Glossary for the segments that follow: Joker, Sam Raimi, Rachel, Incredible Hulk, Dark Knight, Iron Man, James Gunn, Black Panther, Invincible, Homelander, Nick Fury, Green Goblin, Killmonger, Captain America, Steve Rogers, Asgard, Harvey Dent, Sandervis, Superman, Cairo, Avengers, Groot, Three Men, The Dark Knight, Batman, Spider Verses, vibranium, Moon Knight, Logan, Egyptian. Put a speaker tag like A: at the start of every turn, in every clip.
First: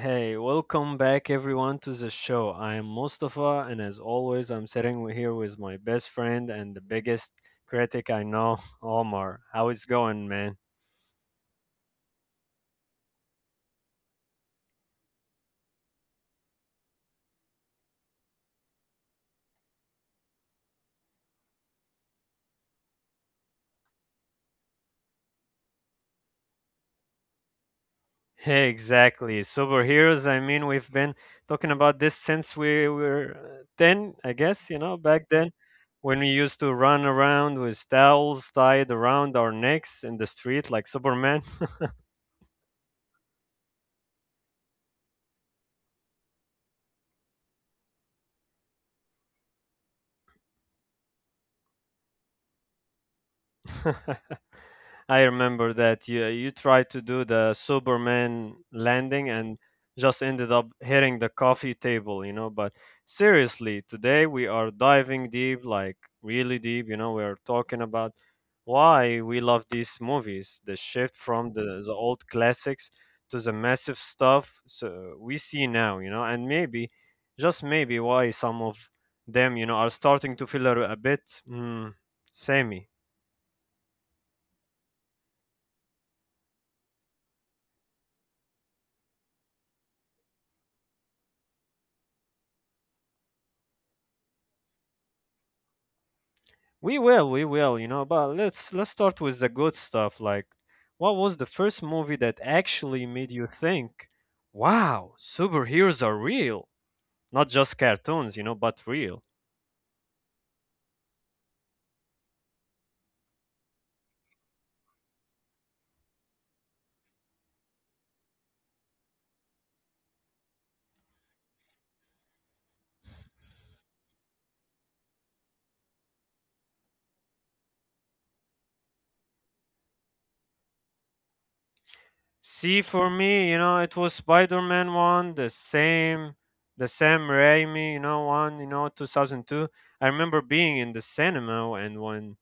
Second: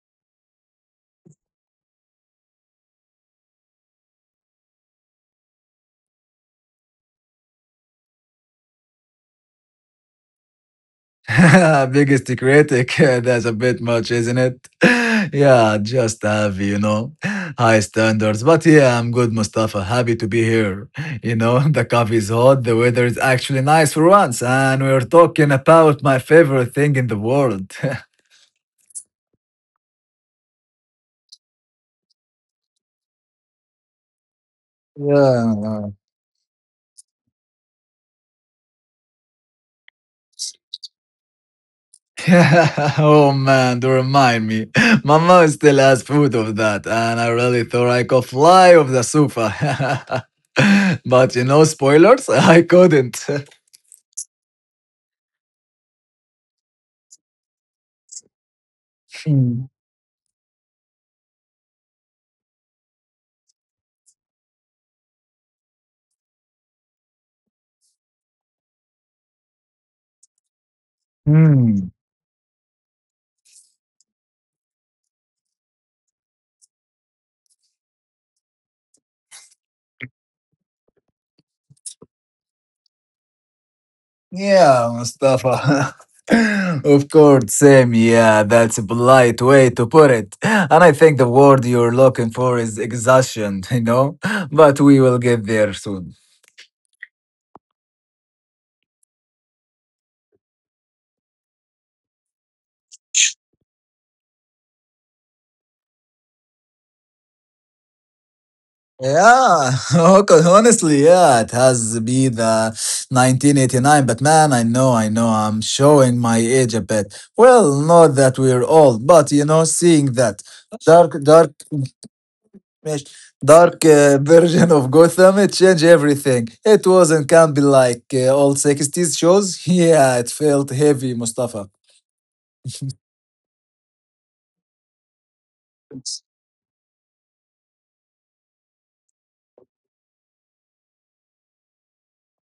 A: hey, welcome back everyone to the show. I am Mustafa, and as always, I'm sitting here with my best friend and the biggest critic I know, Omar. How is going, man?
B: Biggest critic, that's a bit much, isn't it? Yeah, just have, high standards. But yeah, I'm good, Mustafa. Happy to be here. The coffee's hot, the weather is actually nice for once, and we're talking about my favorite thing in the world.
A: Hey, exactly. Superheroes, I mean, we've been talking about this since we were 10, I guess, you know, back then
B: Yeah.
A: when we used to run around with towels tied around our necks in the street like Superman.
B: oh man, do remind me. My mom still has food of that, and I really thought I could fly off the sofa. but spoilers, I couldn't.
A: I remember that you tried to do the Superman landing and just ended up hitting the coffee table, you know. But seriously, today we are diving deep, like really deep, you know. We are talking about why we love these movies, the shift from
B: Hmm.
A: the old classics to the massive stuff so we see now, you know, and maybe just maybe why some of them, you know, are starting to feel a bit samey.
B: Yeah, Mustafa. of course, Sam. Yeah, that's a polite way to put it. And I think the word you're looking for is exhaustion, you know? But we will get there soon.
A: We will, you know, but let's start with the good stuff. Like, what was the first movie that actually made you think, "Wow, superheroes are real, not just cartoons, you know, but real."
B: Yeah, okay, honestly, yeah, it has been the 1989, but man, I know, I'm showing my age a bit. Well, not that we're old, but you know, seeing that dark Yes, Dark version of Gotham, it changed everything. It wasn't can't be like old 60s shows. Yeah, it felt heavy, Mustafa.
A: See, for me, you know, it was Spider-Man one, the same, the Sam Raimi, you know, one, you know, 2002. I remember being in the cinema and when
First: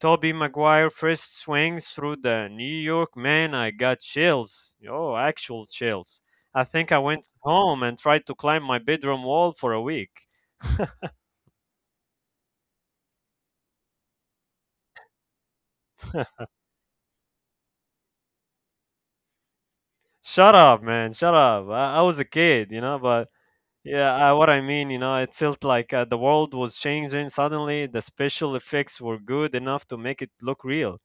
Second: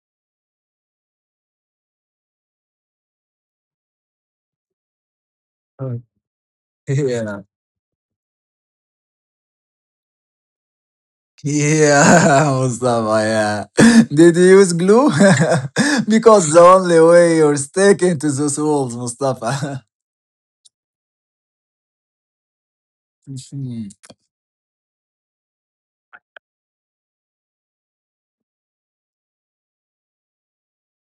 A: Tobey Maguire first swings through the New York man, I got chills. Oh, actual
B: Oh,
A: chills. I think I went
B: yeah,
A: home and tried to climb my bedroom wall for a week.
B: yeah, Mustafa, yeah. Did you use glue? because the only way you're sticking to those walls, Mustafa.
A: Shut up, man. Shut up. I was a kid, you know, but
B: Mhm.
A: yeah, I, what I mean, you know, it felt like the world was changing suddenly. The special effects were good enough to make it look real.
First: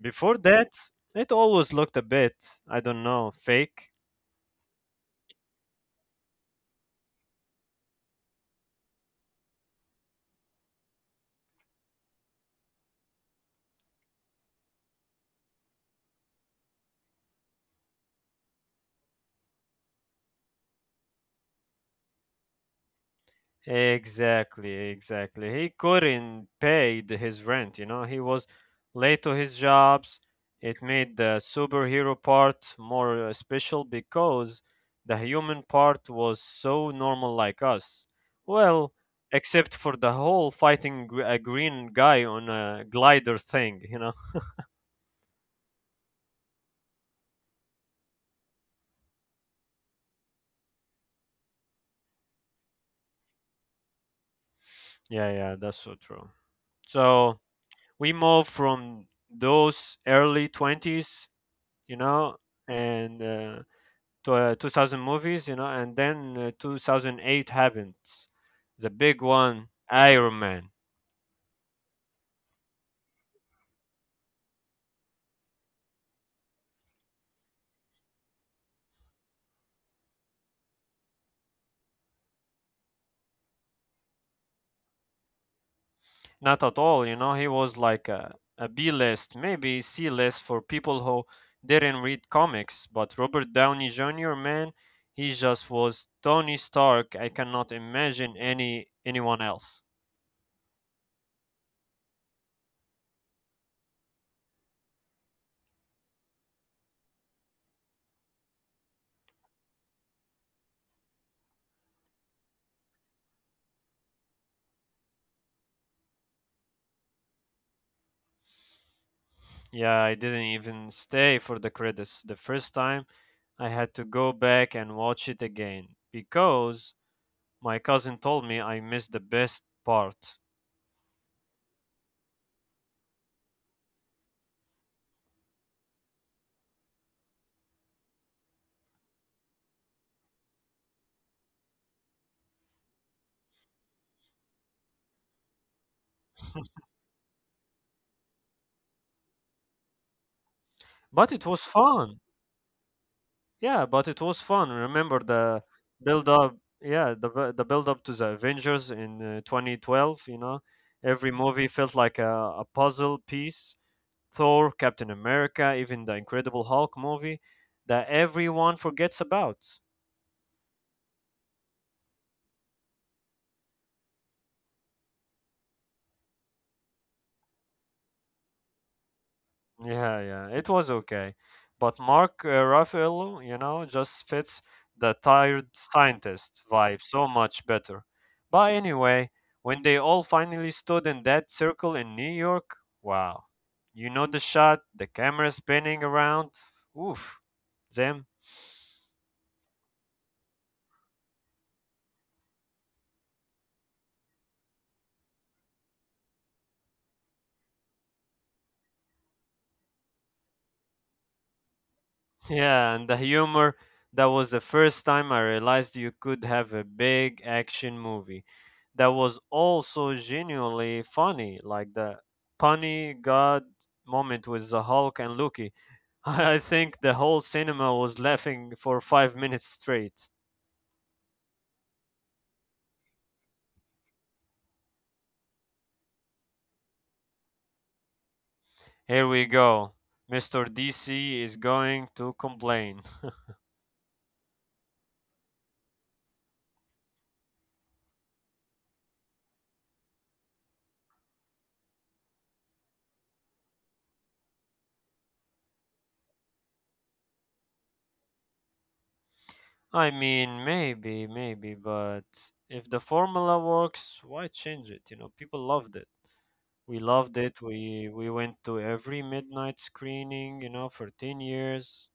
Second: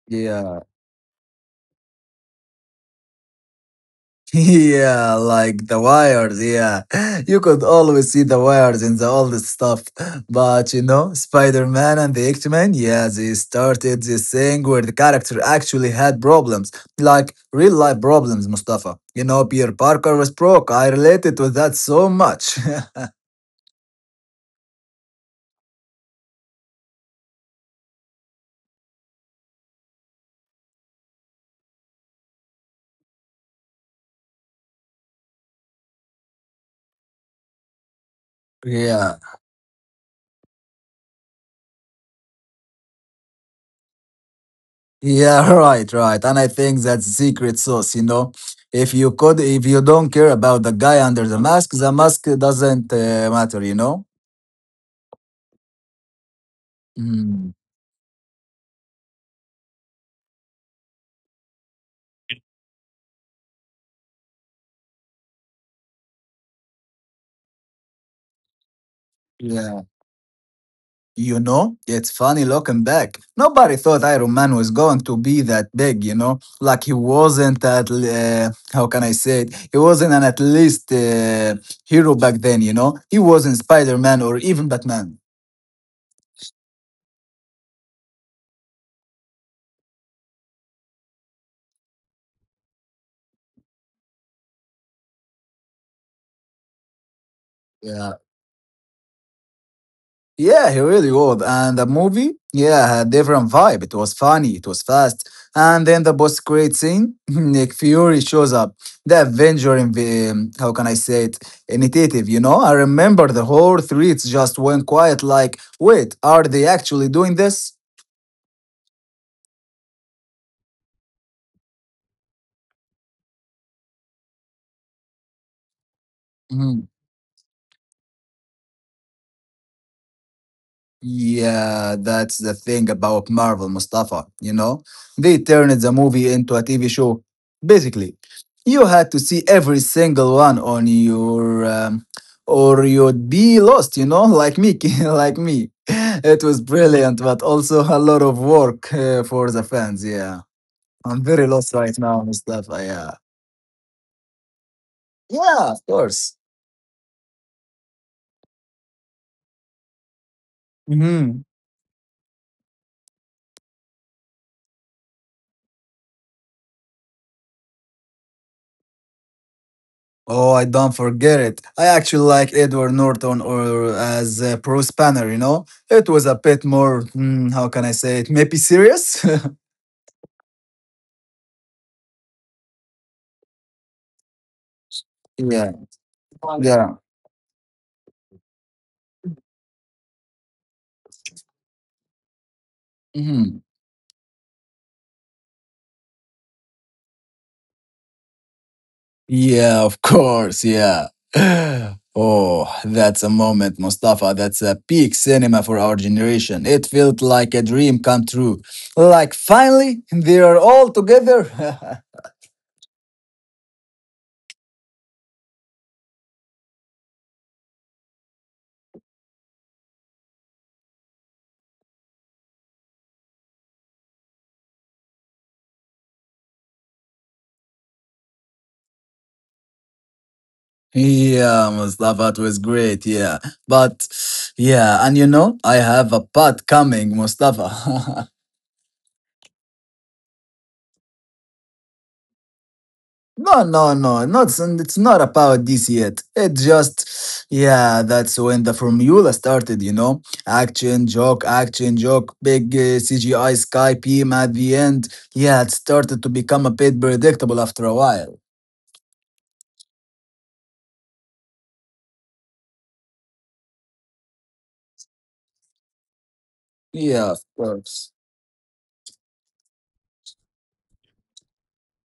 A: Before
B: Yeah.
A: that, it always looked a bit, I don't know, fake.
B: Yeah, like the wires. Yeah, you could always see the wires in the old stuff. But you know, Spider Man and the X Men, yeah, they started this thing where the character actually had problems, like real life problems, Mustafa. You know, Peter Parker was broke. I related to that so much.
A: Exactly, exactly. He couldn't pay his rent, you know. He was late to his jobs. It made the superhero part more special because the human part was so normal like us. Well,
B: Yeah,
A: except for the whole fighting a green guy on a glider thing, you know.
B: yeah, right, right. And I think that's secret sauce, you know. If you don't care about the guy under the mask doesn't matter, you know.
A: Yeah, yeah, that's so true. So
B: Hmm.
A: we move from those early 20s, you know, and to, 2000 movies, you know, and then 2008 happened. The big one,
B: Yeah.
A: Iron Man.
B: You know, it's funny looking back. Nobody thought Iron Man was going to be that big, you know? Like he wasn't at, l- how can I say it? He wasn't an at least hero back then, you know? He wasn't Spider Man or even Batman.
A: Not at all, you know, he was like a B list, maybe C list for people who didn't read comics. But Robert Downey Jr., man, he just was Tony Stark. I cannot
B: Yeah.
A: imagine anyone else.
B: Yeah, he really was. And the movie, yeah, had different vibe. It was funny, it was fast. And then the boss great scene, Nick Fury shows up. The Avenger, in the, how can I say it, initiative, you know? I remember the whole streets just went quiet like, wait, are they actually doing this?
A: Yeah, I didn't even stay for the credits the first time. I had to go back and watch it again
B: Hmm.
A: because my cousin told me I missed the best part.
B: Yeah, that's the thing about Marvel, Mustafa. You know, they turned the movie into a TV show. Basically, you had to see every single one on your, or you'd be lost. You know, like me, like me. It was brilliant, but also a lot of work for the fans. Yeah, I'm
A: But it
B: very
A: was
B: lost right
A: fun.
B: now, Mustafa. Yeah,
A: Yeah, but it was fun. Remember the
B: yeah, of
A: build
B: course.
A: up, yeah, the the build up to the Avengers in 2012, you know. Every
B: Hmm.
A: movie felt like a puzzle piece. Thor, Captain America, even the Incredible Hulk movie that everyone forgets about.
B: Oh, I don't forget it. I actually like Edward Norton or as a pro spanner, you know? It was a bit more, how can I say it, maybe serious?
A: Yeah, yeah, it was okay. But Mark Ruffalo, you know, just fits the tired
B: yeah,
A: scientist vibe
B: yeah.
A: so much better. But anyway, when they all finally stood in that circle in New York, wow.
B: Mhm.
A: You know the shot, the camera spinning around. Oof. Them.
B: Yeah, of course, yeah. Oh, that's a moment, Mustafa. That's a peak cinema for our generation. It felt like a dream come true. Like finally, they are all together.
A: Yeah, and the humor, that was the first time I realized you could have a big action movie that was also genuinely funny, like the punny god moment with the Hulk and Loki. I think the whole cinema was laughing for 5 minutes straight.
B: Yeah, Mustafa, it was great. Yeah. But yeah, and you know, I have a part coming, Mustafa.
A: Here we go. Mr. DC is going to complain.
B: no, no, no, not it's not about this yet. It just yeah, that's when the formula started, you know. Action, joke, big CGI sky beam at the end. Yeah, it started to become a bit predictable after a while.
A: I mean, maybe, maybe, but if the formula works, why change it? You know, people loved it. We
B: Yeah,
A: loved
B: of
A: it. We
B: course.
A: we went to every midnight screening, you know, for 10 years.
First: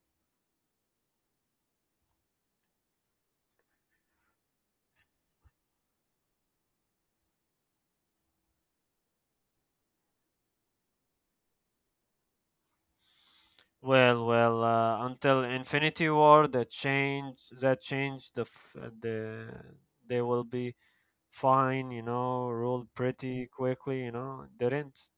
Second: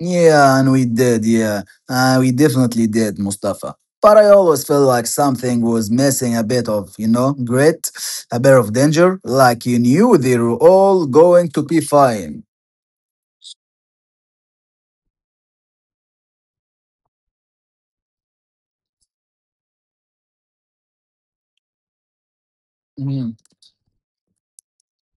B: Yeah, and we did, yeah. We definitely did, Mustafa. But I always felt like something was missing a bit of, you know, grit, a bit of danger, like you knew they were all going to be fine.
A: Well, well, until Infinity War that changed the the they will be fine, you know, ruled
B: Mhm.
A: pretty quickly, you know. Didn't.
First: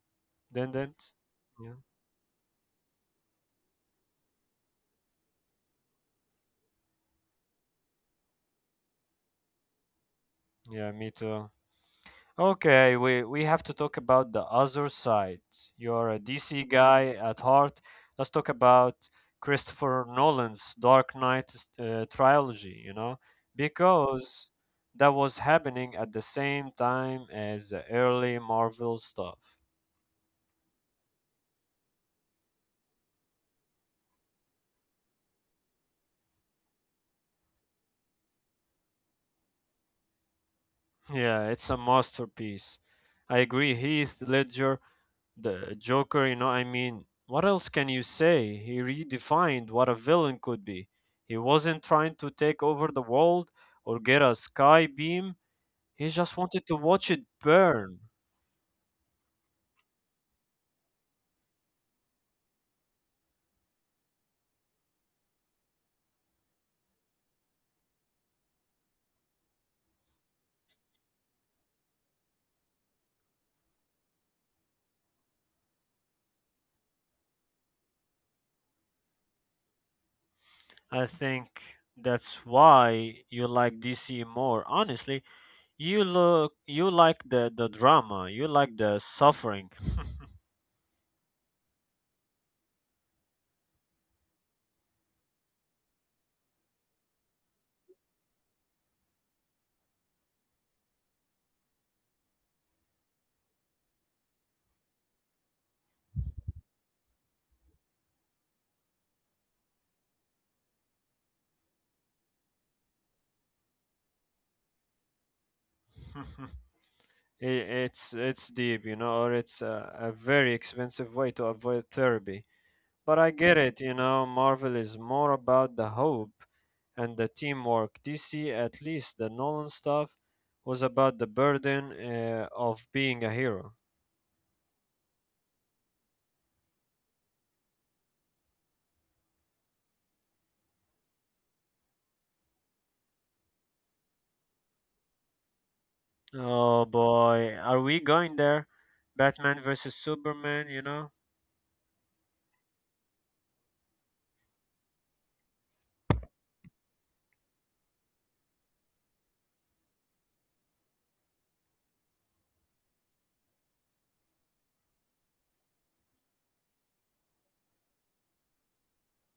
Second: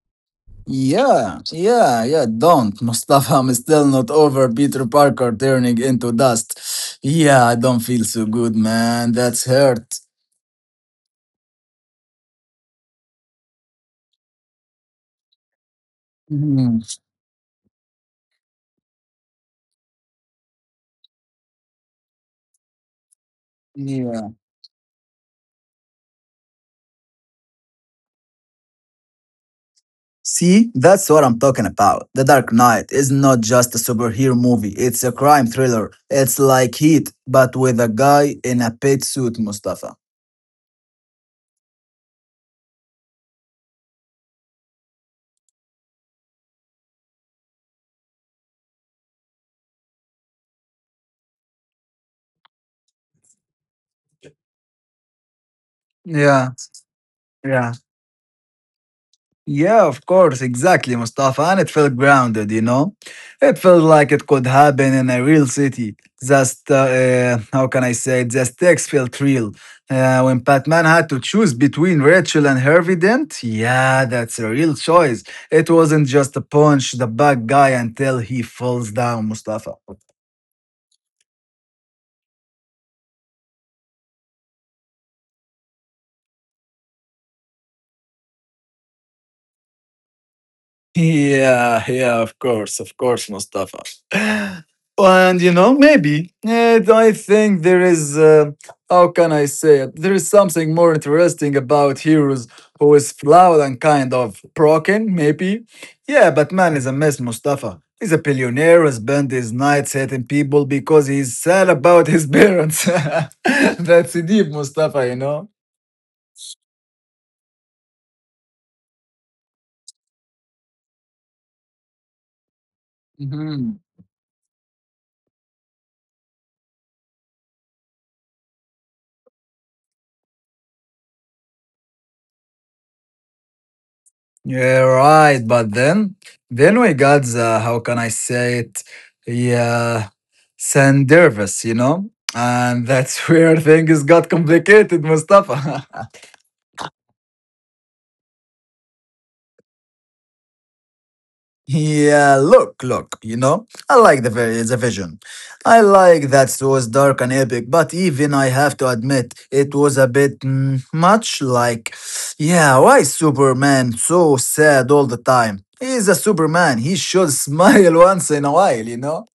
A: Didn't.
B: Yeah,
A: Yeah.
B: yeah, yeah, don't, Mustafa. I'm still not over Peter Parker turning into dust. Yeah, I don't feel so good, man. That's hurt.
A: Yeah, me too. Okay, we have to talk about the other side. You're a DC
B: Mhm.
A: guy at heart. Let's talk about Christopher Nolan's Dark Knight trilogy, you know,
B: Yeah.
A: because that was happening at the same time as the early Marvel stuff.
B: See, that's what I'm talking about. The Dark Knight is not just a superhero movie, it's a crime thriller. It's like Heat, but with a guy in a pet suit, Mustafa.
A: Yeah, it's a masterpiece. I agree. Heath Ledger The Joker, you know, I mean, what else can you say? He redefined what a villain could be. He wasn't trying to take over the world or get a sky beam. He just
B: Yeah,
A: wanted to watch it
B: yeah.
A: burn.
B: Yeah, of course, exactly, Mustafa. And it felt grounded, you know? It felt like it could happen in a real city. Just, how can I say it? Just text felt real. When Batman had to choose between Rachel and Harvey Dent, yeah, that's a real choice. It wasn't just a punch the bad guy until he falls down, Mustafa.
A: I think that's why you like DC more. Honestly, you like the drama. You like the suffering.
B: Yeah, yeah, of course, Mustafa. And you know, maybe I think there is, how can I say it? There is something more interesting about heroes who is flawed and kind of broken, maybe. Yeah, but man is a mess, Mustafa. He's a billionaire who spent his nights hating people because he's sad about his parents. That's deep, Mustafa, you
A: I- it's deep, you know, or it's a very expensive way to avoid therapy. But I get
B: know?
A: it, you know, Marvel is more about the hope and the teamwork. DC, at least the Nolan stuff, was about the burden of being a hero.
B: Yeah, right. But then we got the how can I say it? Yeah, Sandervis, you know, and that's where things got complicated, Mustafa.
A: Oh boy, are we going there? Batman versus Superman, you know?
B: yeah, look, look, you know, I like the vision. I like that it was dark and epic, but even I have to admit it was a bit much. Like, yeah, why is Superman so sad all the time? He's a Superman. He should smile once in a while, you know.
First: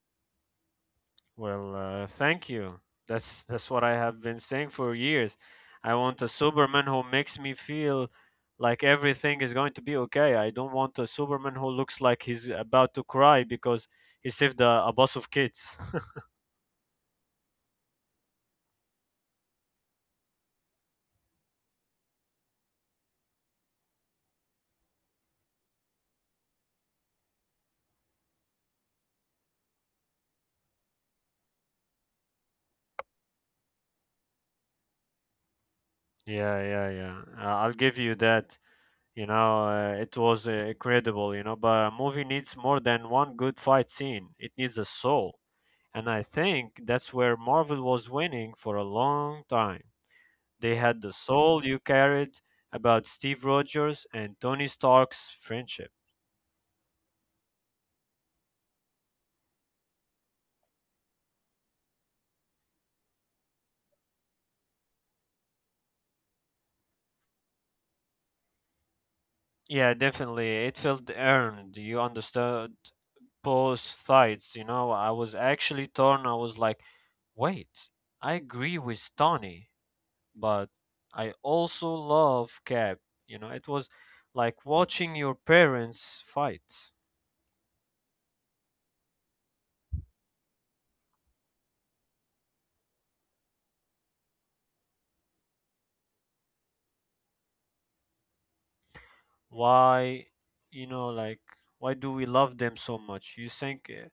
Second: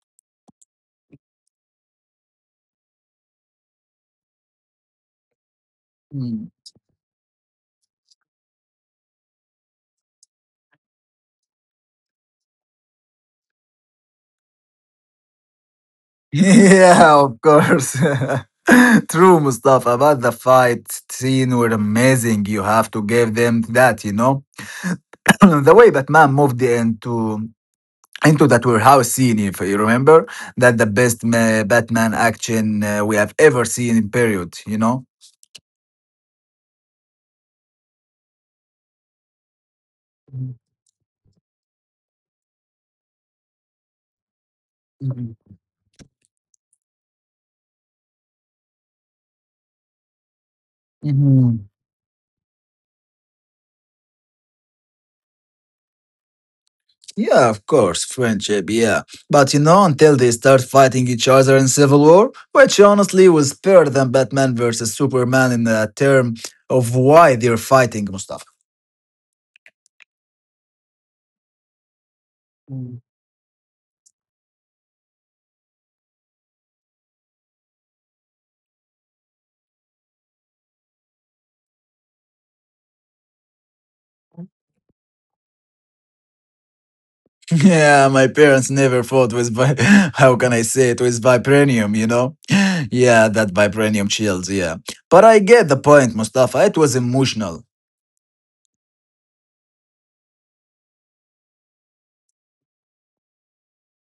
A: Well, thank you. That's what I have been saying for years. I want a
B: Mm.
A: Superman who makes me feel like everything is going to be okay. I don't want a Superman who looks like he's about to cry because he saved a bus of kids.
B: Yeah, of course. True, Mustafa. But the fight scene were amazing. You have to give them that, you know. the way Batman moved into that warehouse scene, if you remember, that the best Batman action we have ever seen in period, you know.
A: Yeah, yeah, yeah. I'll give you that. You know, it was incredible, you know, but a movie needs more than one good fight scene. It needs a soul. And I think that's where Marvel was winning for a long time. They had the
B: Mhm.
A: soul you carried about Steve Rogers and Tony Stark's friendship.
B: Yeah, of course, friendship, yeah. But you know, until they start fighting each other in Civil War, which honestly was better than Batman versus Superman in the term of why they're fighting, Mustafa.
A: Yeah, definitely. It felt earned. You understood
B: Mm.
A: both sides. You know, I was actually torn. I was like, wait, I agree with Tony, but I also love Cap. You know, it was like watching your parents fight.
B: Yeah, my parents never fought with how can I say it with vibranium, you know? Yeah, that vibranium chills, yeah. But I get the point, Mustafa. It was emotional.
A: Why, you know, like, why do we love them so much? You think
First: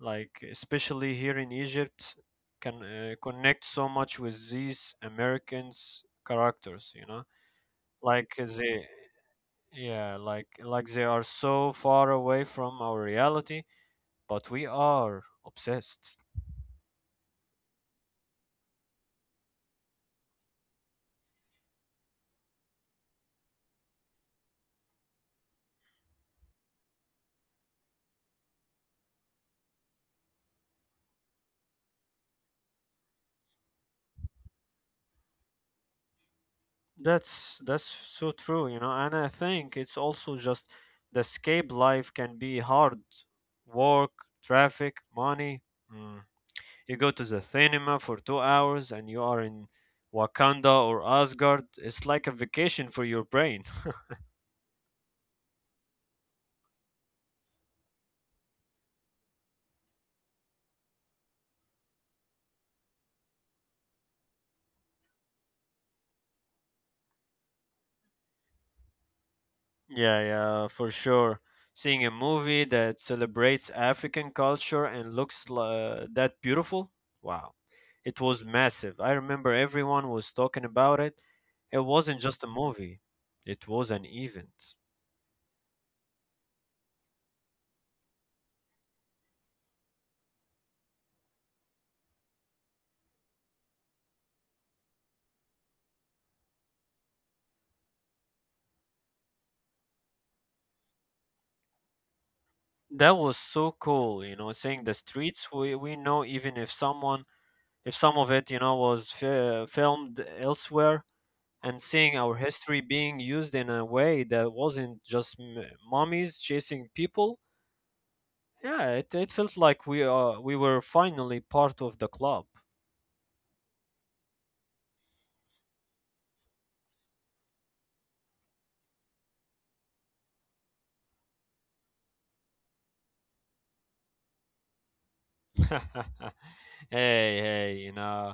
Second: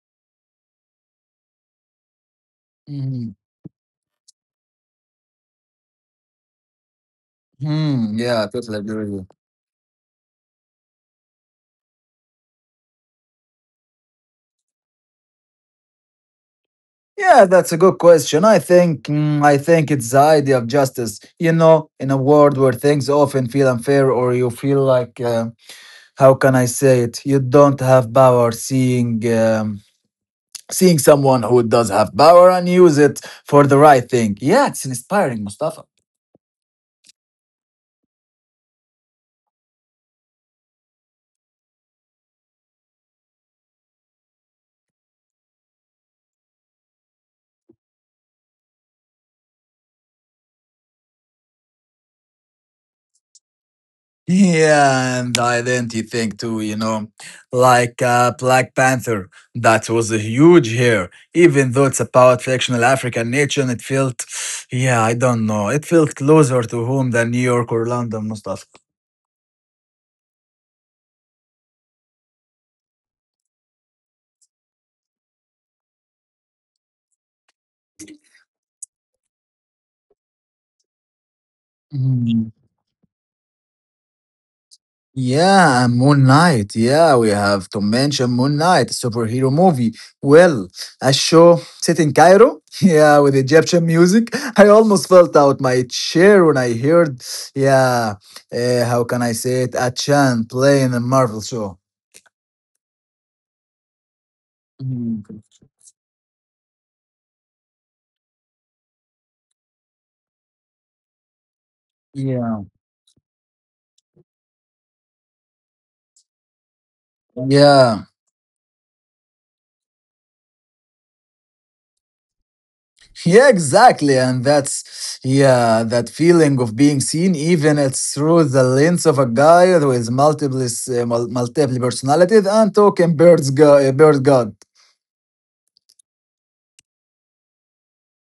A: like especially here in Egypt, can
B: Mhm.
A: connect so much with these Americans characters, you know,
B: Hmm,
A: like
B: yeah, totally
A: they,
B: agree.
A: yeah, like they are so far away from our reality, but we are obsessed.
B: Yeah, that's a good question. I think I think it's the idea of justice. You know, in a world where things often feel unfair, or you feel like how can I say it? You don't have power. Seeing someone who does have power and use it for the right thing. Yeah, it's inspiring, Mustafa.
A: That's so true, you know, and I think it's also just the escape life can be hard, work, traffic, money. You go to the cinema for 2 hours and you are in Wakanda or Asgard. It's like a vacation for your brain.
B: Yeah, and identity thing too, you know, like Black Panther, that was a huge here. Even though it's about fictional African nature, and it felt, yeah, I don't know, it felt closer to home than New York or London, Mustafa.
A: Yeah, yeah, for sure. Seeing a movie that celebrates African culture and looks that beautiful, wow. It was massive. I remember everyone was talking about it. It wasn't just a movie, it was an event.
B: Yeah, and Moon Knight. Yeah, we have to mention Moon Knight, a superhero movie. Well, a show set in Cairo. Yeah, with Egyptian music. I almost fell out my chair when I heard, yeah, how can I say it? A chant playing a Marvel show.
A: That was so cool, you know, seeing the
B: Mhm.
A: streets we know, even if someone if some of it, you know, was filmed elsewhere, and seeing our
B: Yeah.
A: history being used in a way that wasn't just mummies chasing people.
B: Yeah.
A: Yeah, it felt like we were finally part of the club.
B: Yeah, exactly. And that's, yeah, that feeling of being seen, even it's through the lens of a guy with multiple personalities and talking bird god.
A: Hey, hey, you know,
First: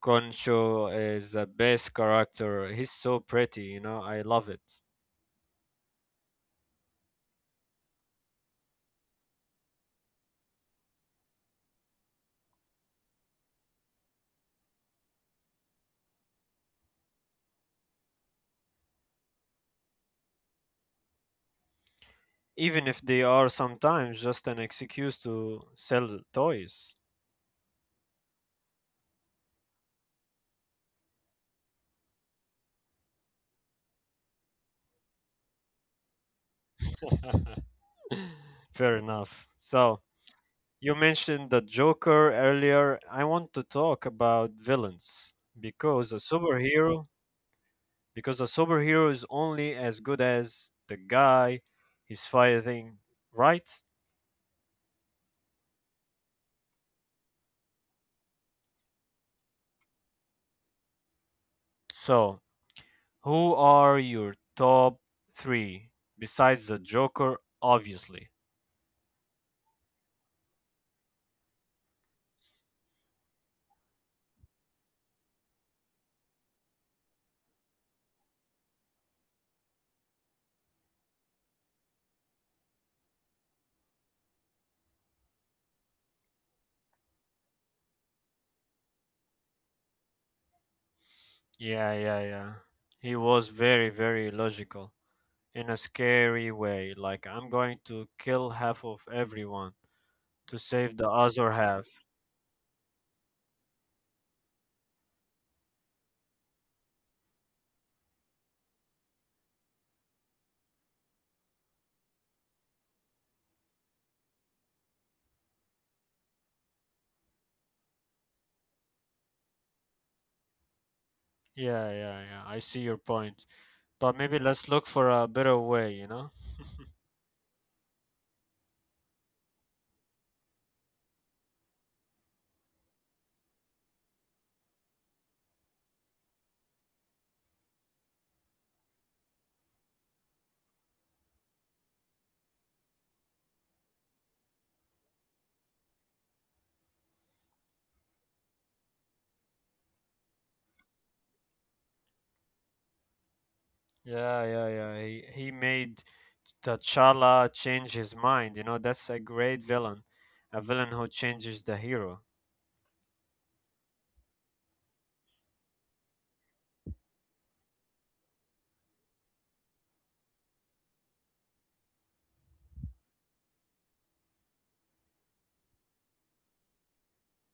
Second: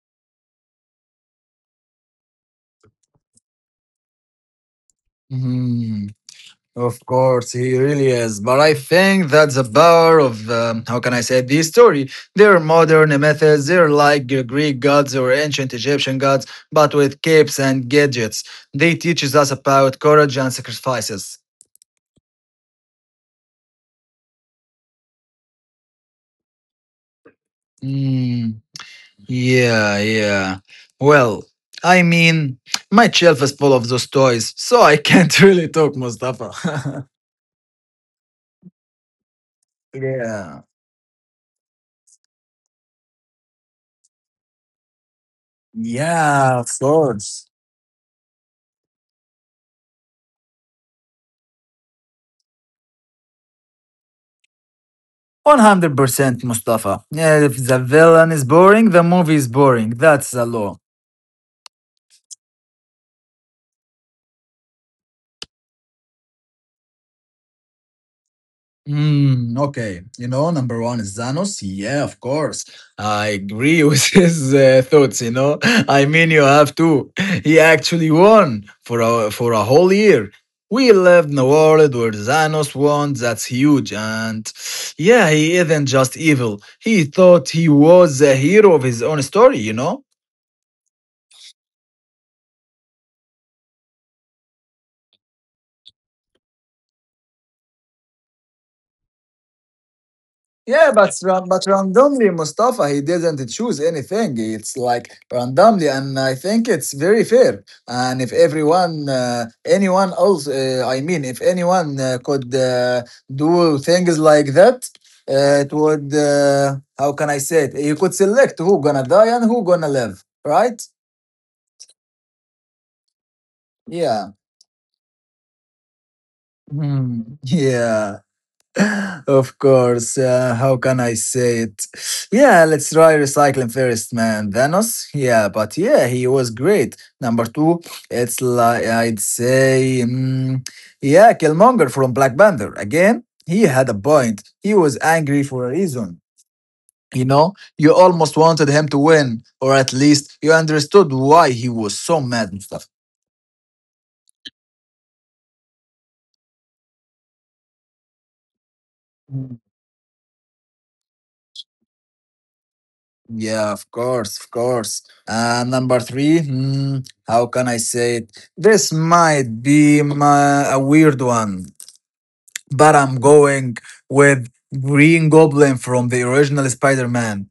A: Concho is the best character. He's so pretty, you know, I love it.
B: Hmm, of course, he really is. But I think that's the power of, how can I say, this story. They're modern methods, they're like Greek gods or ancient Egyptian gods, but with capes and gadgets. They teaches us about courage and sacrifices.
A: Even if they are sometimes just an excuse to sell toys.
B: Mm. Yeah, yeah. Well, I mean, my shelf is full of those toys, so I can't really talk, Mustafa.
A: Fair enough. So,
B: yeah.
A: you mentioned the Joker earlier. I want to talk about villains because a
B: Yeah, of
A: superhero
B: course.
A: because a superhero is only as good as the guy he's fighting, right?
B: 100% Mustafa. Yeah, if the villain is boring, the movie is boring. That's the law.
A: So, who are your top 3 besides the Joker obviously?
B: Mm, okay. You know, number one is Zanos. Yeah, of course. I agree with his thoughts, you know. I mean, you have to. He actually won for for a whole year. We lived in a world where Zanos won. That's huge. And yeah, he isn't just evil. He thought he was a hero of his own story, you know?
A: Yeah, yeah, yeah. He was very logical in a scary way like I'm going to kill half of everyone to save
B: Yeah,
A: the
B: but
A: other
B: but
A: half.
B: randomly, Mustafa, he didn't choose anything. It's like randomly, and I think it's very fair. And if everyone, anyone else, I mean, if anyone could do things like that, uh, it would. How can I say it? You could select who gonna die and who gonna live, right?
A: Yeah, yeah, yeah. I see your point. But maybe
B: Yeah.
A: let's look for a better way, you know?
B: Hmm. Yeah. Of course, how can I say it? Yeah, let's try recycling first, man. Thanos, yeah, but yeah, he was great. Number two, it's like I'd say, yeah, Killmonger from Black Panther. Again, he had a point. He was angry for a reason. You know, you almost wanted him to win, or at least you understood why he was so mad and stuff.
A: Yeah, yeah, yeah. He made T'Challa change his mind, you know? That's a great villain. A villain who changes the hero.
B: Yeah, of course, of course. And number three, how can I say it? This might be a weird one, but I'm going with Green Goblin from the original Spider-Man.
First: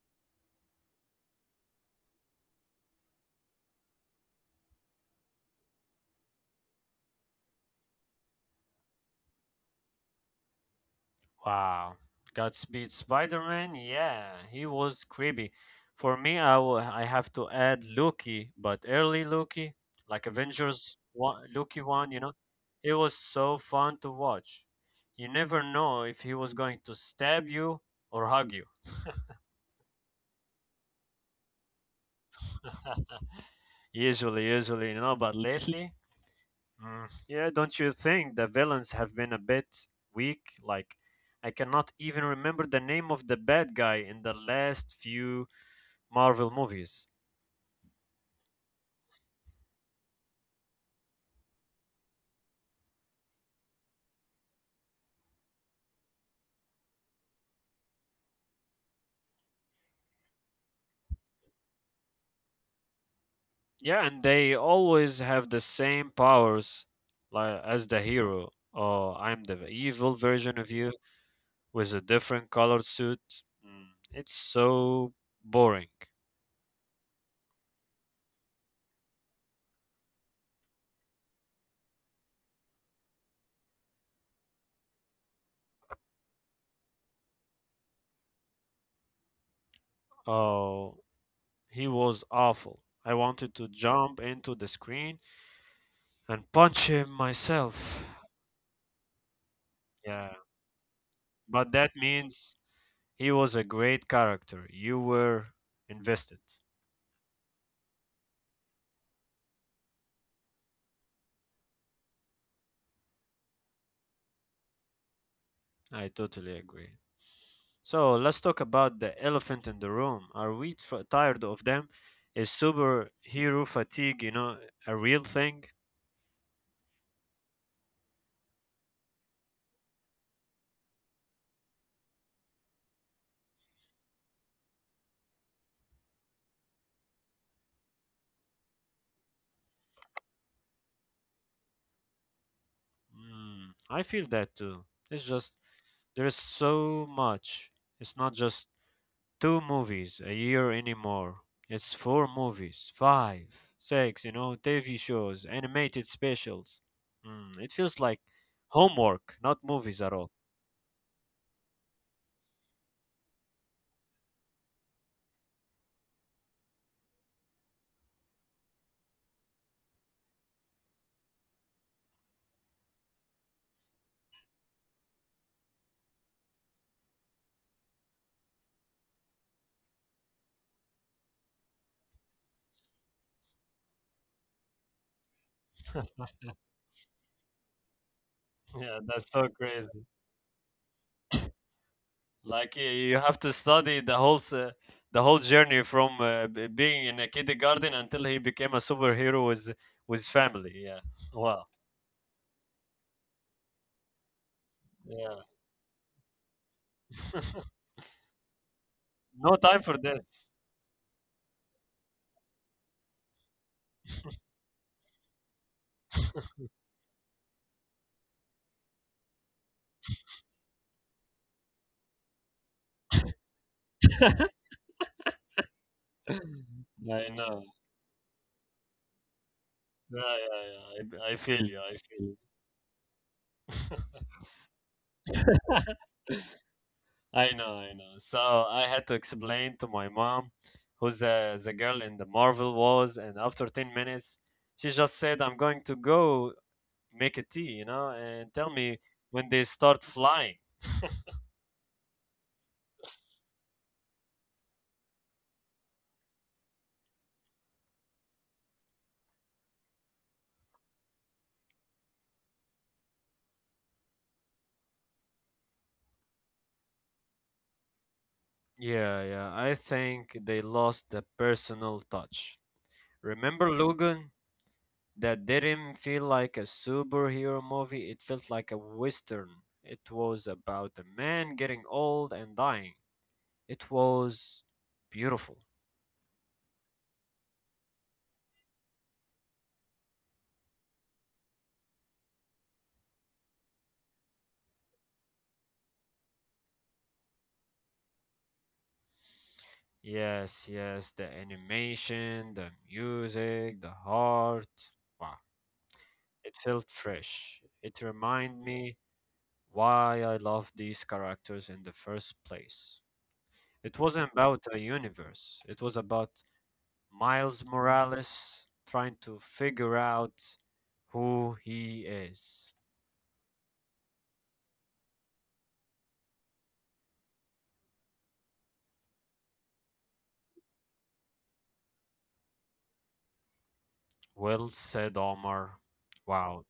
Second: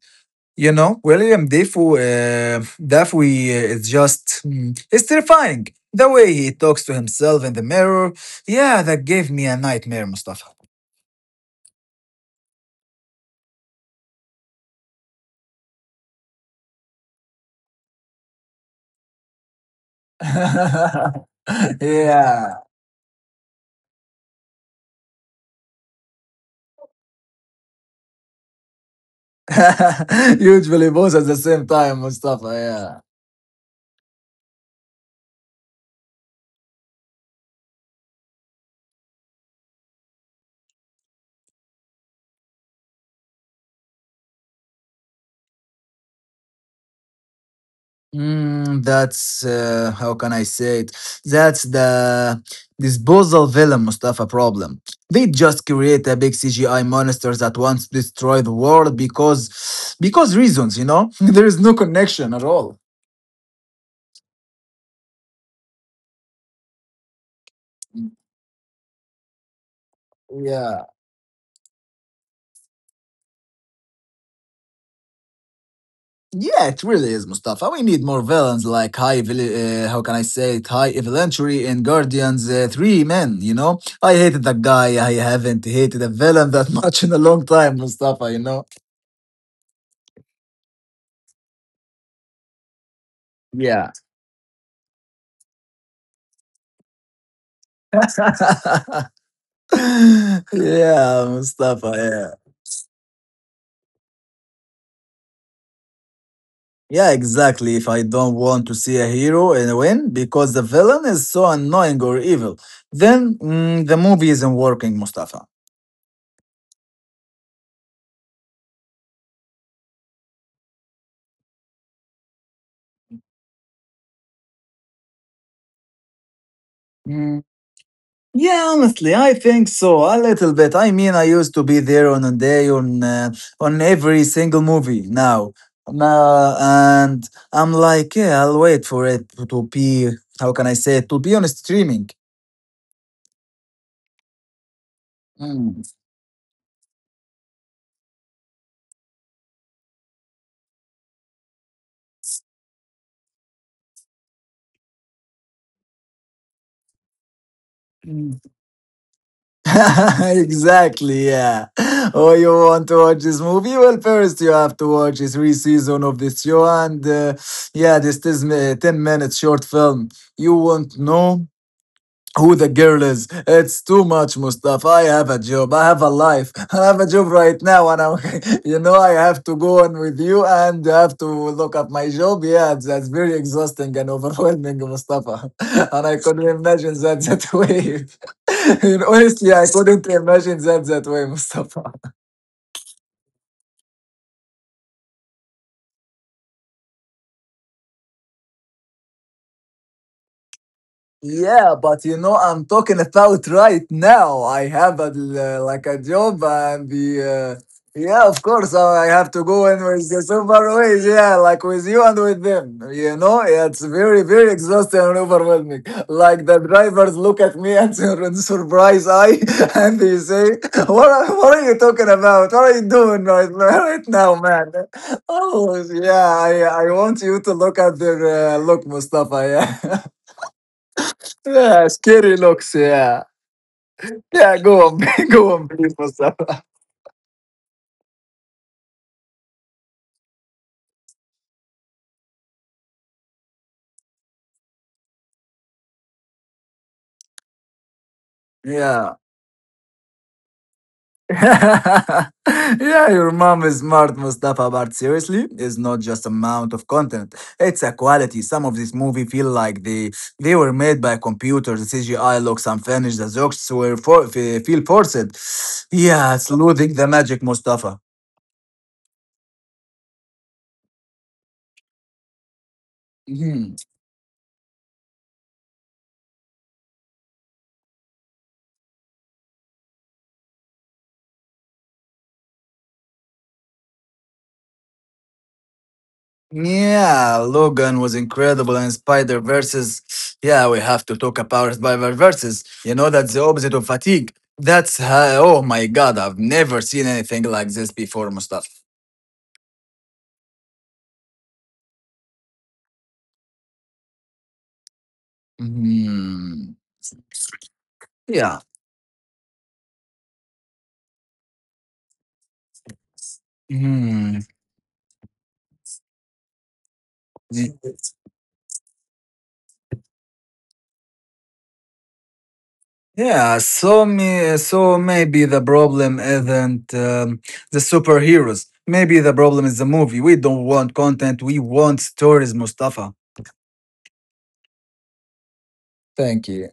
B: You know, Dafoe is just, it's terrifying. The way he talks to himself in the mirror, yeah, that gave me a nightmare, Mustafa.
A: Wow. Godspeed Spider-Man? Yeah, he was creepy. For me, I have to add Loki, but early Loki, like Avengers one, Loki 1, you know,
B: yeah.
A: it was so fun to watch. You never know if he was going to stab you or hug you.
B: Usually both at the same time, Mustafa. Yeah.
A: Usually, usually, you know, but lately, yeah, don't you think the villains have been a bit weak? Like, I cannot even remember the name of the bad guy in the last few Marvel movies.
B: That's how can I say it? That's the disposal villain Mustafa problem. They just create a big CGI monster that wants to destroy the world because reasons, you know? there is no connection at all.
A: Yeah, and they always have the same powers like as the hero. Oh, I'm the evil version of
B: Yeah.
A: you with a different colored suit. Mm, it's so boring.
B: Yeah, it really is, Mustafa. We need more villains like how can I say it, high eventually in Guardians Three Men. You know, I hated that guy. I haven't hated a villain that much in a long time, Mustafa. You know.
A: Oh, he was awful. I wanted to
B: Yeah.
A: jump into the screen and punch him myself. Yeah,
B: yeah,
A: but
B: Mustafa.
A: that
B: Yeah.
A: means he was a great character. You were invested.
B: Yeah, exactly. If I don't want to see a hero and win because the villain is so annoying or evil, then the movie isn't working, Mustafa.
A: I totally agree. So let's talk about the elephant in the room. Are we tired of them? Is superhero fatigue, you know, a real thing?
B: Mm. Yeah, honestly, I think so. A little bit. I mean, I used to be there on a day on every single movie now. Now, and I'm like, yeah, I'll wait for it to be, how can I say it, to be on streaming.
A: Mm, I feel that too. It's just
B: Mm.
A: there is so much. It's not just two movies a year anymore. It's four movies, five, six, you know, TV shows, animated specials. Mm, it feels like
B: Mm.
A: homework, not movies at all.
B: Exactly, yeah. Oh, you want to watch this movie? Well, first you have to watch three season of this show, and yeah, this is a 10 minutes short film. You won't know who the girl is. It's too much, Mustafa. I have a job. I have a life. I have a job right now, you know, I have to go on with you and have to look up my job. Yeah, that's very exhausting and overwhelming, Mustafa. And I couldn't imagine that that way.
A: Yeah,
B: You know,
A: that's so
B: honestly, I
A: crazy.
B: couldn't imagine that that way, Mustafa.
A: Like y- you have to study the whole journey from being in a kindergarten until he became a superhero with family. Yeah. Wow.
B: Yeah, but you know, I'm talking about right now. I have a
A: Yeah.
B: l- like a job and the yeah, of course, I have to
A: No
B: go
A: time
B: in
A: for
B: with the
A: this.
B: super ways. Yeah, like with you and with them. You know, it's very exhausting and overwhelming. Like the drivers look at me and sur- and surprise eye, and they say, " what are you talking about? What are you doing right now, man?" Oh yeah, I I
A: I
B: want you to
A: know.
B: look at their look, Mustafa. Yeah.
A: Yeah, yeah, yeah. I feel you. I
B: Yeah,
A: feel you.
B: scary looks. Yeah, yeah. Go on, go on, please, Mustafa.
A: I know, I know. So I had to explain to my mom who's the girl in the Marvel was, and after 10 minutes, she just said, "I'm going to go make a tea, and tell me
B: Yeah,
A: when they start flying."
B: yeah. Your mom is smart, Mustafa. But seriously, it's not just amount of content; it's a quality. Some of these movie feel like they were made by computers. The CGI looks unfinished. The jokes were feel forced. Yeah, it's losing the magic, Mustafa.
A: Yeah, yeah, I think they lost the personal touch. Remember
B: Mhm.
A: Logan? That didn't feel like a superhero movie, it felt like a western. It was about a man getting old and dying. It was beautiful.
B: Yeah, Logan was incredible and Spider Verses. Yeah, we have to talk about Spider Verses. You know, that's the opposite of fatigue. That's how, oh my god, I've never seen anything like this before, Mustafa.
A: Yes, yes, the animation, the music, the heart. Wow, it
B: Hmm.
A: felt fresh. It
B: Yeah.
A: reminded me why I loved these characters in the first place. It wasn't
B: Hmm.
A: about a universe, it was about Miles
B: Y-
A: Morales trying to figure out who he is.
B: Yeah. So me. So maybe the problem isn't the superheroes. Maybe the problem is the movie. We don't want content. We want stories, Mustafa.
A: Well said, Omar.
B: Thank
A: Wow,
B: you.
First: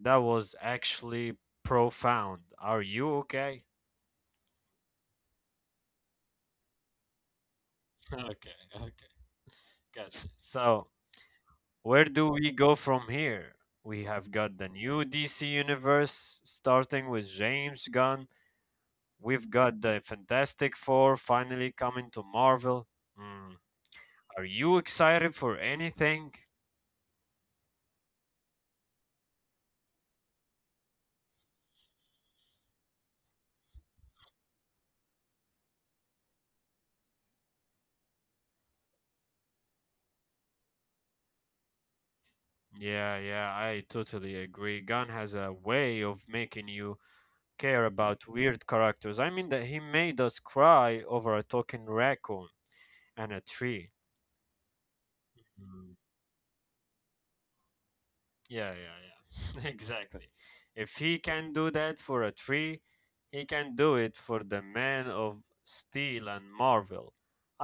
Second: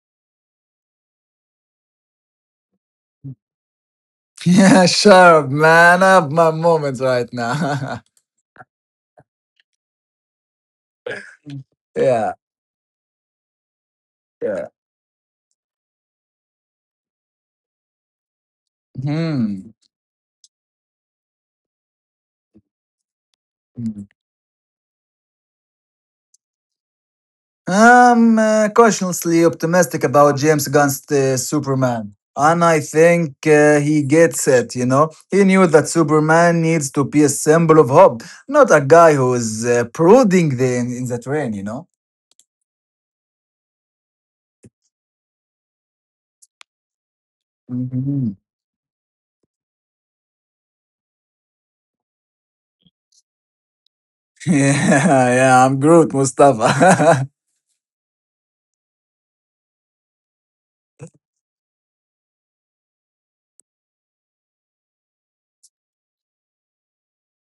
A: that was actually profound. Are you okay?
B: Yeah, sure, man. I have my moments right now.
A: Okay, okay, gotcha. So, where do
B: yeah,
A: we go from here? We have got the
B: yeah.
A: new DC universe, starting with James Gunn. We've
B: Hmm.
A: got the Fantastic Four finally coming to Marvel. Mm,
B: Hmm.
A: are you excited for anything?
B: I'm cautiously optimistic about James Gunn's Superman. And I think he gets it, you know? He knew that Superman needs to be a symbol of hope, not a guy who is prodding in the train, you know?
A: Yeah, yeah, I totally agree. Gunn has a way of making you care about
B: Mhm.
A: weird characters. I mean that he made us cry over a talking raccoon and a tree.
B: Yeah, yeah, I'm
A: Mm,
B: Groot, Mustafa.
A: yeah, yeah, yeah. Exactly. If he can do that for a tree, he can do it for the Man of Steel and Marvel.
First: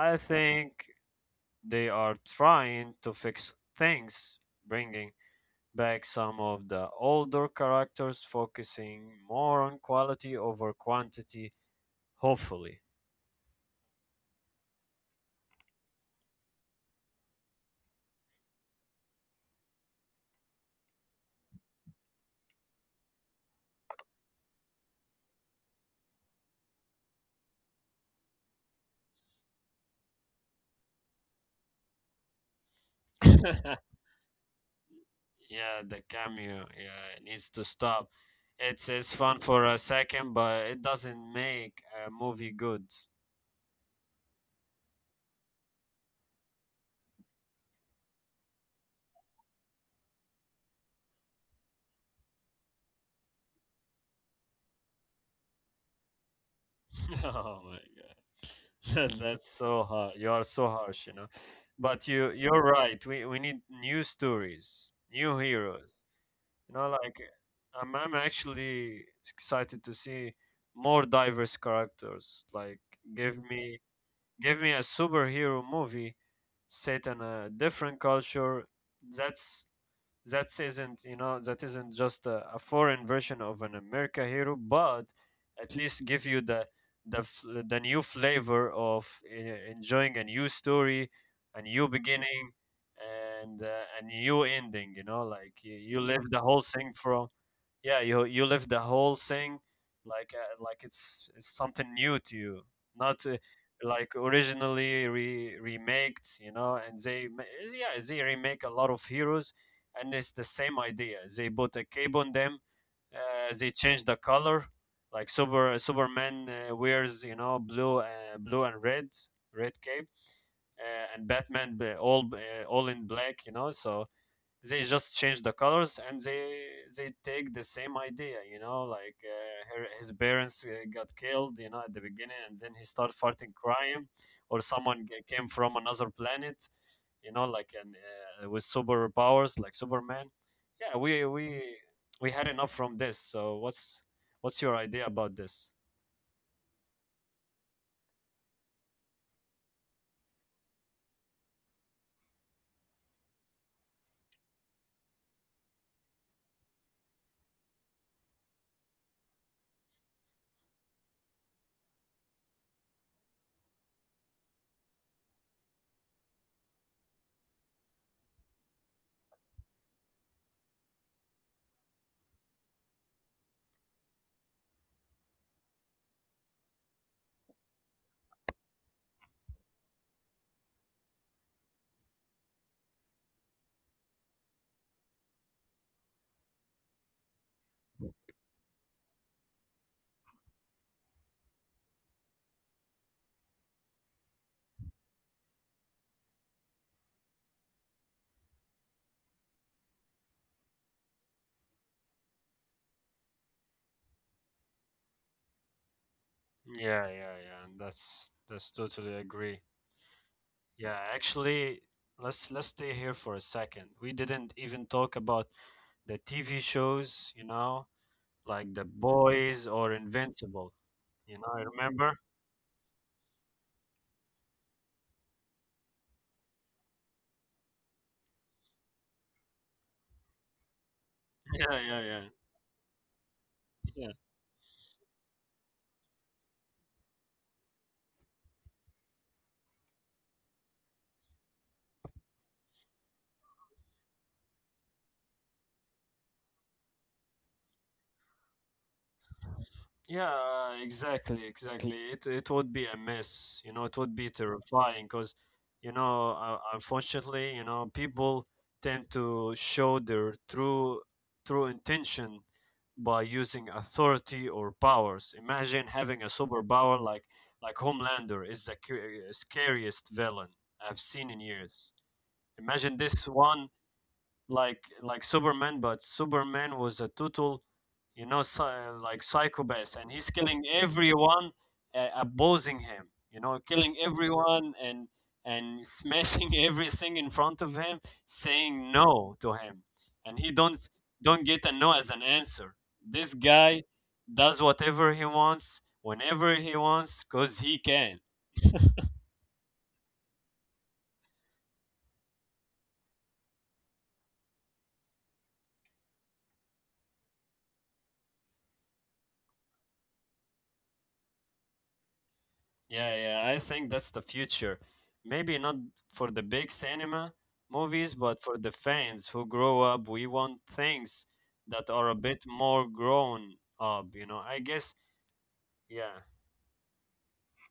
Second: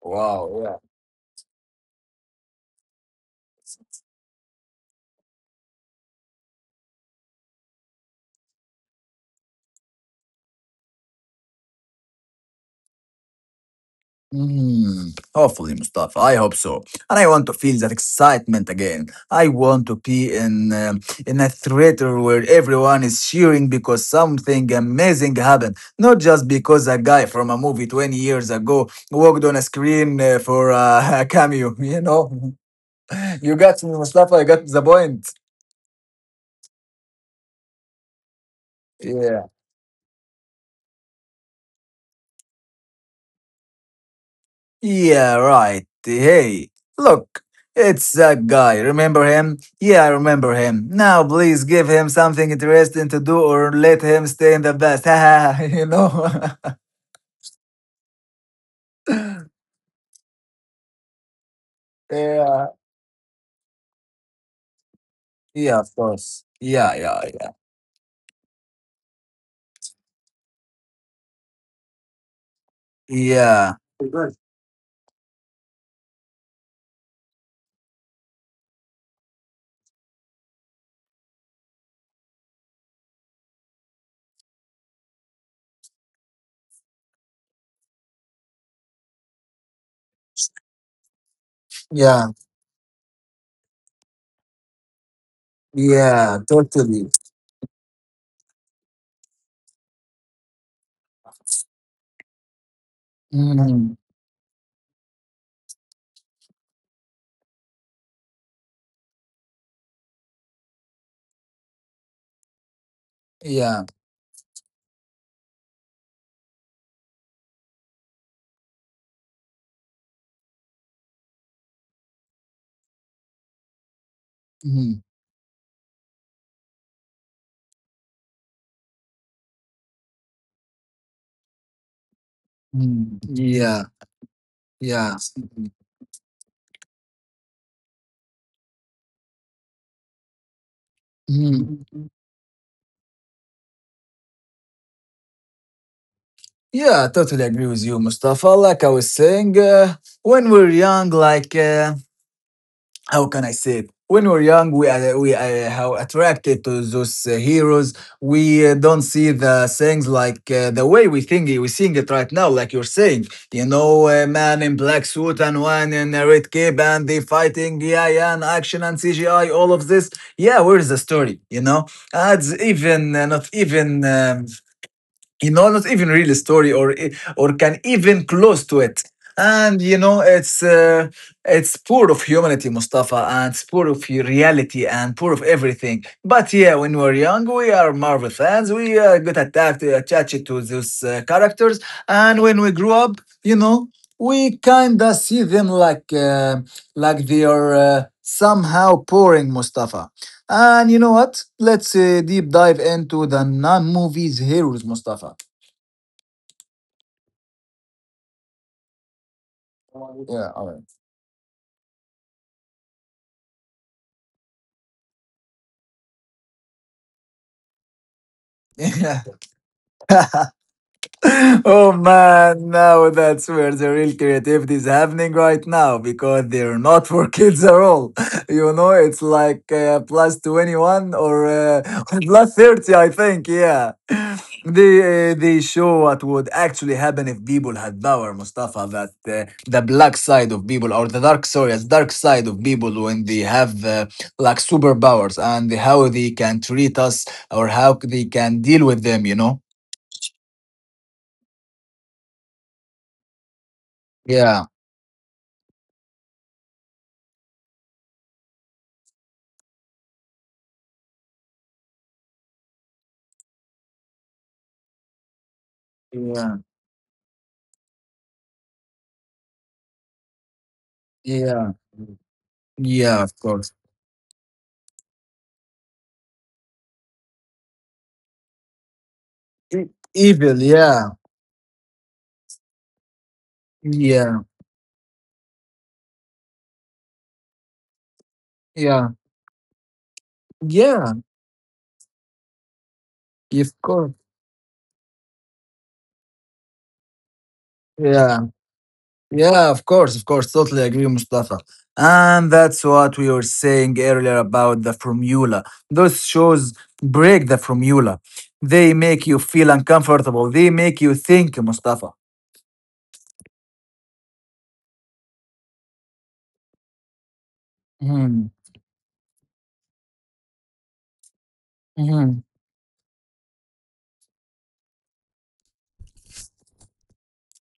B: wow, yeah.
A: think they are trying to fix things, bringing back some of the older characters, focusing more on quality over quantity, hopefully.
B: Mm, hopefully, Mustafa. I hope so. And I want to feel that excitement again. I want to be in a theater where everyone is cheering because something amazing happened, not just because a guy from a movie 20 years ago walked on a screen for a cameo. You know, you got me, Mustafa. I got the point.
A: Yeah, the cameo, yeah, it needs to stop. It's fun
B: Yeah.
A: for a second, but it doesn't make a movie good.
B: Yeah, right. Hey, look, it's that guy. Remember him? Yeah, I remember him. Now, please give him something interesting to do or let him stay in the best. you know?
A: Oh my god. That's so hard. You are so harsh, you know. But you
B: yeah.
A: you're right. We need new stories, new
B: Yeah, of
A: heroes.
B: course.
A: You
B: Yeah,
A: know,
B: yeah,
A: like
B: yeah.
A: I'm actually excited to see more diverse characters. Like give
B: Yeah.
A: me
B: Right.
A: give me a superhero movie set in a different culture. That's that isn't, you know, that isn't just a foreign version of an America hero, but at least give you the the new flavor of enjoying a new story, a new
B: Yeah,
A: beginning, and a new ending. You know, like you live
B: yeah,
A: the whole thing
B: totally.
A: from yeah you live the whole thing like it's something new to you, not.
B: Mhm.
A: Like originally remaked, you know, yeah they remake a lot of heroes and it's the same idea. They put a cape on them.
B: Yeah.
A: They change the color, like Superman wears, you know, blue, blue and red, red cape, and Batman all in black, you know. So they
B: Mhm.
A: just change the colors and they take the same idea, you know, like his parents got killed, you know, at the beginning and then he
B: Mhm.
A: started fighting
B: Yeah,
A: crime, or
B: yeah.
A: someone came from another planet, you know, like, and with superpowers like superman. Yeah we
B: Mhm.
A: we had enough from this. So what's your idea about this?
B: Yeah, I totally agree with you, Mustafa. Like I was saying, when we're young, like. How can I say it? When we're young, we are how attracted to those heroes. We don't see the things like the way we seeing it right now, like you're saying. You know, a man in black suit and one in a red cape, and they fighting, yeah, yeah, and action and CGI, all of this. Yeah, where is the story? You know, it's even not even. You know not even real story or can even close to it, and you know it's poor of humanity, Mustafa, and it's poor of your reality and poor of everything. But yeah, when we're young, we are Marvel fans. We get attacked attached to those characters, and when we grow up, you know, we kinda see them like they are somehow pouring, Mustafa. And you know what, let's deep dive into the non-movies heroes, Mustafa.
A: Yeah yeah yeah, that's totally agree.
B: Yeah, all right.
A: Yeah, actually, let's stay here for a second. We didn't even talk about the TV shows, you know, like The
B: Yeah.
A: Boys or Invincible. You know, I
B: Oh
A: remember.
B: man, now that's where the real creativity is happening right now because they're not for kids at all. You know, it's like plus 21 or
A: Yeah, yeah,
B: plus 30, I think. Yeah.
A: yeah.
B: They show what would actually happen if people had power, Mustafa, that the black side of people or the dark, sorry, the dark side of people when they have like superpowers, and how they can treat us or how they can deal with them, you know?
A: Yeah, exactly, exactly. It would be a mess, you know, it would be
B: Yeah.
A: terrifying because, you know, unfortunately, you know, people tend to show their true true intention by using authority or powers. Imagine having a superpower like Homelander is the scariest villain I've seen in
B: Yeah.
A: years. Imagine
B: Yeah,
A: this
B: of course.
A: one like Superman, but Superman was a total, you know, like
B: E-
A: psychopath, and he's
B: Evil,
A: killing
B: yeah.
A: everyone opposing him. You know, killing
B: Yeah.
A: everyone and smashing everything in front of him, saying
B: Yeah.
A: no to him, and he
B: Yeah.
A: don't get a no as an answer. This
B: Of
A: guy
B: course.
A: does whatever he wants, whenever he wants, cause he can.
B: Yeah. Yeah, of course, of course. Totally agree, Mustafa. And that's what we were saying earlier about the formula. Those shows break the formula. They make you feel uncomfortable. They make you think, Mustafa.
A: Yeah, yeah, I think that's the future. Maybe not for the big cinema movies, but
B: Mhm.
A: for the fans who grow up, we want things that are a
B: Mhm.
A: bit more grown up, you know. I guess, yeah.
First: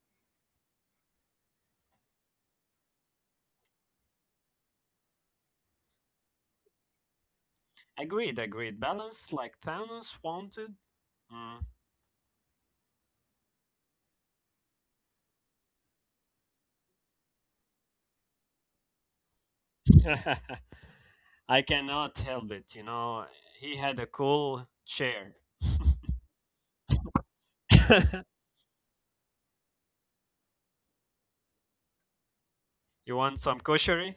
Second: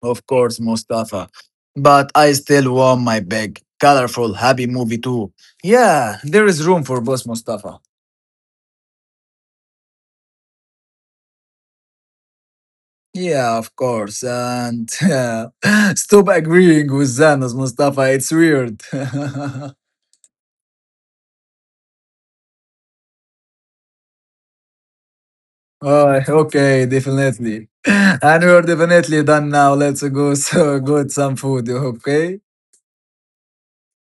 B: Of course, Mustafa. But I still want my big, colorful, happy movie too. Yeah, there is room for both, Mustafa.
A: Agreed, agreed. Balance like Thanos wanted.
B: Yeah, of course. And yeah, stop agreeing with Zanos, Mustafa. It's weird. oh,
A: Mm. I cannot help it, you know. He had a cool chair.
B: okay, definitely. And we're definitely done now. Let's go so get some food, okay?
A: You want some cushery?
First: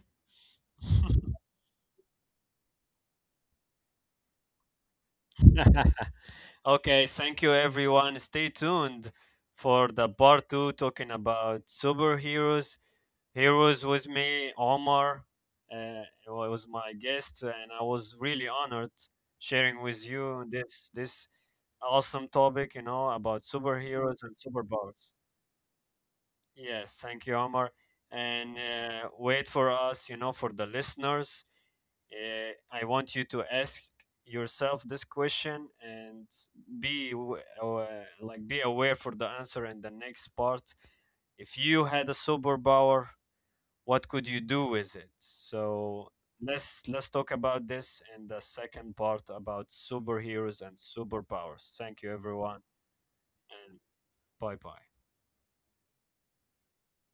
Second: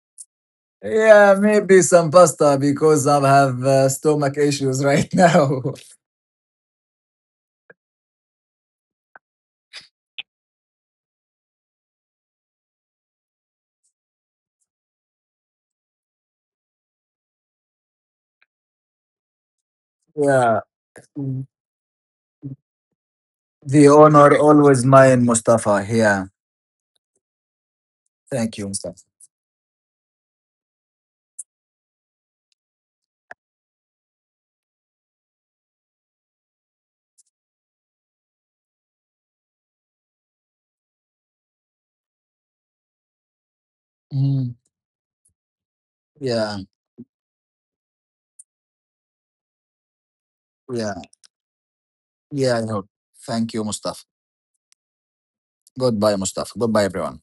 B: Yeah, maybe some pasta because I have stomach issues right now.
A: Okay, thank you everyone. Stay tuned for the part two talking about superheroes. Heroes with me, Omar. Was my guest, and I was really honored sharing with you
B: yeah.
A: this awesome topic, you know, about
B: The
A: superheroes
B: honor
A: and
B: always
A: superpowers.
B: mine, Mustafa. Yeah.
A: Yes, thank you, Omar.
B: Thank
A: And
B: you, Mustafa.
A: wait for us, you know, for the listeners. I want you to ask yourself this question and be w- uh, like be aware for the answer in the next part. If you had a superpower, what could you
B: Mm.
A: do with it? So
B: Yeah.
A: let's talk about this in the second part about superheroes and
B: Yeah.
A: superpowers. Thank you,
B: Yeah. I
A: everyone,
B: hope. Thank you,
A: and
B: Mustafa.
A: bye bye.
B: Goodbye, Mustafa. Goodbye, everyone.